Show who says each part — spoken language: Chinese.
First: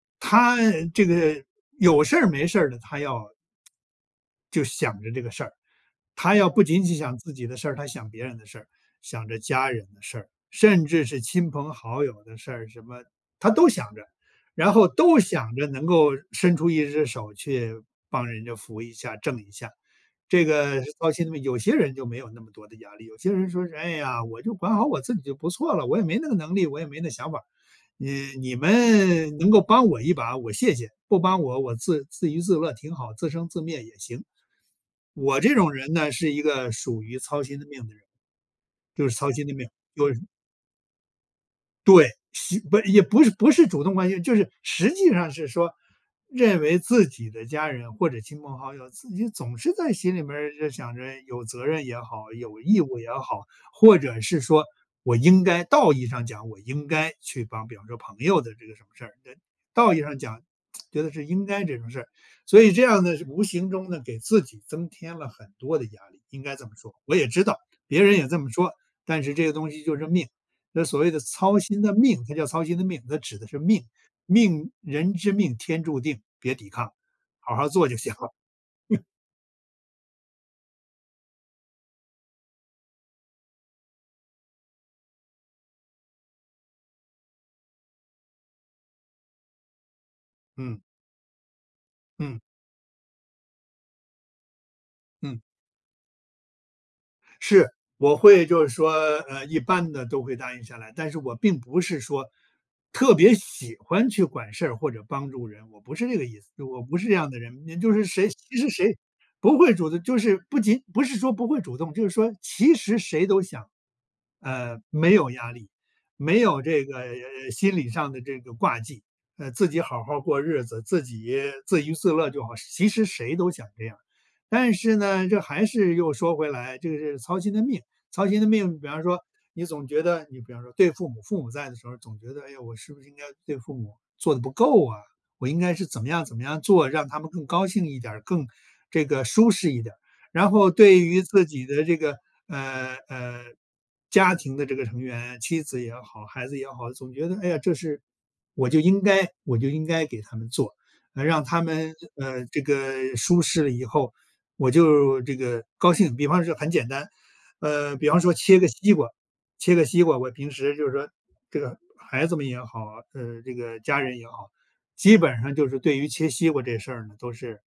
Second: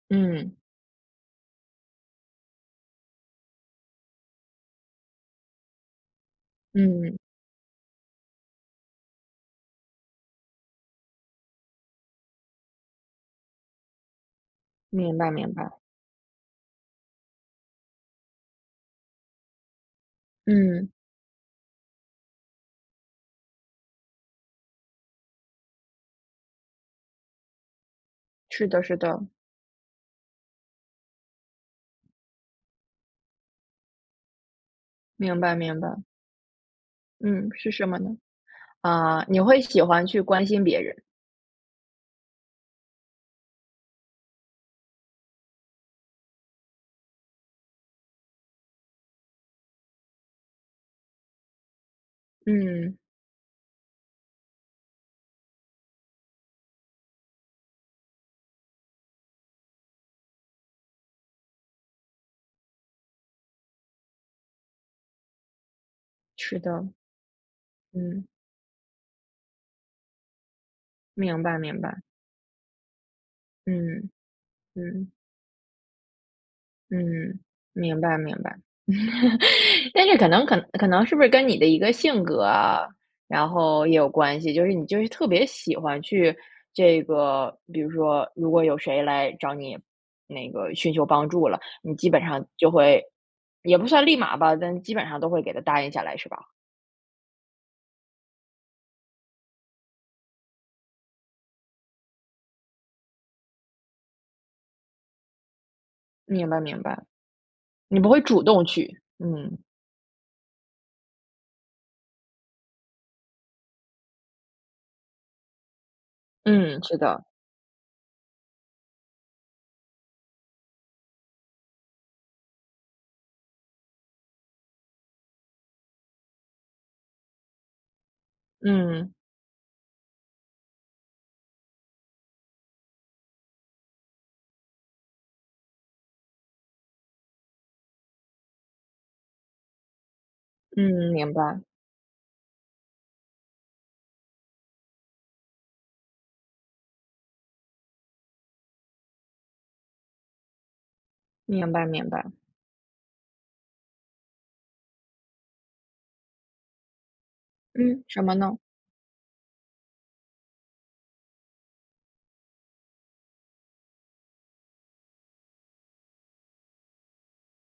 Speaker 1: 嗯。
Speaker 2: 他呃，这个有事儿没事儿的，他要就想着这个事儿。他要不仅仅想
Speaker 1: 嗯。
Speaker 2: 自己的事儿，他想别人的事儿，想着家人的事儿，甚至是亲朋好友的事儿什么，他都想着。然后都
Speaker 1: 明白明
Speaker 2: 想着
Speaker 1: 白。
Speaker 2: 能够伸出一只手去帮人家扶一下、挣一下。这个
Speaker 1: 嗯。
Speaker 2: 到现在有些人就没有那么多的压力，有些人说是：“唉呀！我就管好我自己就不错了，我也没那个能力，我也没那想法。你你
Speaker 1: 是的是的。
Speaker 2: 们能够帮我一把，我谢谢。不帮我，我自自娱自乐挺好。自生自灭也行。”
Speaker 1: 明
Speaker 2: 我这
Speaker 1: 白
Speaker 2: 种
Speaker 1: 明
Speaker 2: 人
Speaker 1: 白。
Speaker 2: 呢，是一个属于操
Speaker 1: 嗯，
Speaker 2: 心的
Speaker 1: 是
Speaker 2: 命
Speaker 1: 什
Speaker 2: 的
Speaker 1: 么
Speaker 2: 人。
Speaker 1: 呢？
Speaker 2: 就是
Speaker 1: 嗯，
Speaker 2: 操
Speaker 1: 你
Speaker 2: 心的
Speaker 1: 会
Speaker 2: 命，
Speaker 1: 喜欢
Speaker 2: 就
Speaker 1: 去
Speaker 2: 是
Speaker 1: 关心别人。
Speaker 2: 对，实不，也不是不是主动关心，就是实际上是说，认为自己的家人或者亲朋好友，自己总是在心里面儿就想着有责任也好、有义
Speaker 1: 嗯。
Speaker 2: 务也好，或者是说我应该道义上讲，我应该去帮比方说朋友的这个什么事儿，道义上讲，觉得是应该这种事。所以这样呢，是无形中呢，给自己增添了很多的压力，应该
Speaker 1: 是
Speaker 2: 这么
Speaker 1: 的。
Speaker 2: 说。我也知道，别人
Speaker 1: 嗯。
Speaker 2: 也这么说，但是这个东西就是命。那所谓的
Speaker 1: 明白
Speaker 2: 操
Speaker 1: 明
Speaker 2: 心的
Speaker 1: 白。
Speaker 2: 命，它叫操心的命，它指的是命。
Speaker 1: 嗯，
Speaker 2: 命，
Speaker 1: 嗯。
Speaker 2: 人之命天注定，别抵抗，
Speaker 1: 嗯，
Speaker 2: 好好做就
Speaker 1: 明
Speaker 2: 行
Speaker 1: 白
Speaker 2: 了。
Speaker 1: 明白。但是可能可可能是不是跟你的一个性格啊，然后也有关系。就是你就是特别喜欢去这个，比如说，如果有谁来找你，那个
Speaker 2: 嗯。
Speaker 1: 寻求帮助了，你基本
Speaker 2: 嗯。
Speaker 1: 上就会也不算立马吧，但基本上都
Speaker 2: 嗯。
Speaker 1: 会给他答应下来，是吧？
Speaker 2: 是。我会就是说，呃，一般的都会答应下来，但是我并不是说特别喜欢去管事儿或者帮助人，我不是这个意思，
Speaker 1: 明白
Speaker 2: 就我
Speaker 1: 明
Speaker 2: 不
Speaker 1: 白。
Speaker 2: 是这样的人。你就
Speaker 1: 你
Speaker 2: 是
Speaker 1: 不会
Speaker 2: 谁
Speaker 1: 主
Speaker 2: 其
Speaker 1: 动
Speaker 2: 实谁
Speaker 1: 去，
Speaker 2: 不
Speaker 1: 嗯。
Speaker 2: 会主动就是，不仅不是说不会主动，就是说其实谁都想，呃，没有压力，没有
Speaker 1: 嗯，
Speaker 2: 这个，
Speaker 1: 是的。
Speaker 2: 呃，心理上的这个挂记。呃，自己好好过日子，自己自娱自乐就好，其实谁都想这样。但是呢，这还是又说回来就是操心的命。操心的命，比方
Speaker 1: 嗯。
Speaker 2: 说，你总觉得你比方说对父母父母在的时候总觉得，哎，我是不是应该对父母做得不够啊，我应该是怎么样怎么样做，让他们更高兴一点儿，更这个舒适一点儿。然后对
Speaker 1: 嗯，
Speaker 2: 于
Speaker 1: 明
Speaker 2: 自
Speaker 1: 白。
Speaker 2: 己的这个，呃，呃，家庭的这个成员，妻子也好、孩子也好，总觉得哎呀，这是我就应该我就应该给他们做。嗯，让他
Speaker 1: 明白
Speaker 2: 们，
Speaker 1: 明白。
Speaker 2: 呃，这个舒适了以后，我就这个高兴。比方说很简单，呃，
Speaker 1: 嗯，
Speaker 2: 比方
Speaker 1: 什么
Speaker 2: 说切
Speaker 1: 呢？
Speaker 2: 个西瓜切个西瓜，我平时就是说，这个孩子们也好，呃，这个家人也好，基本上就是对于切西瓜这事呢，都是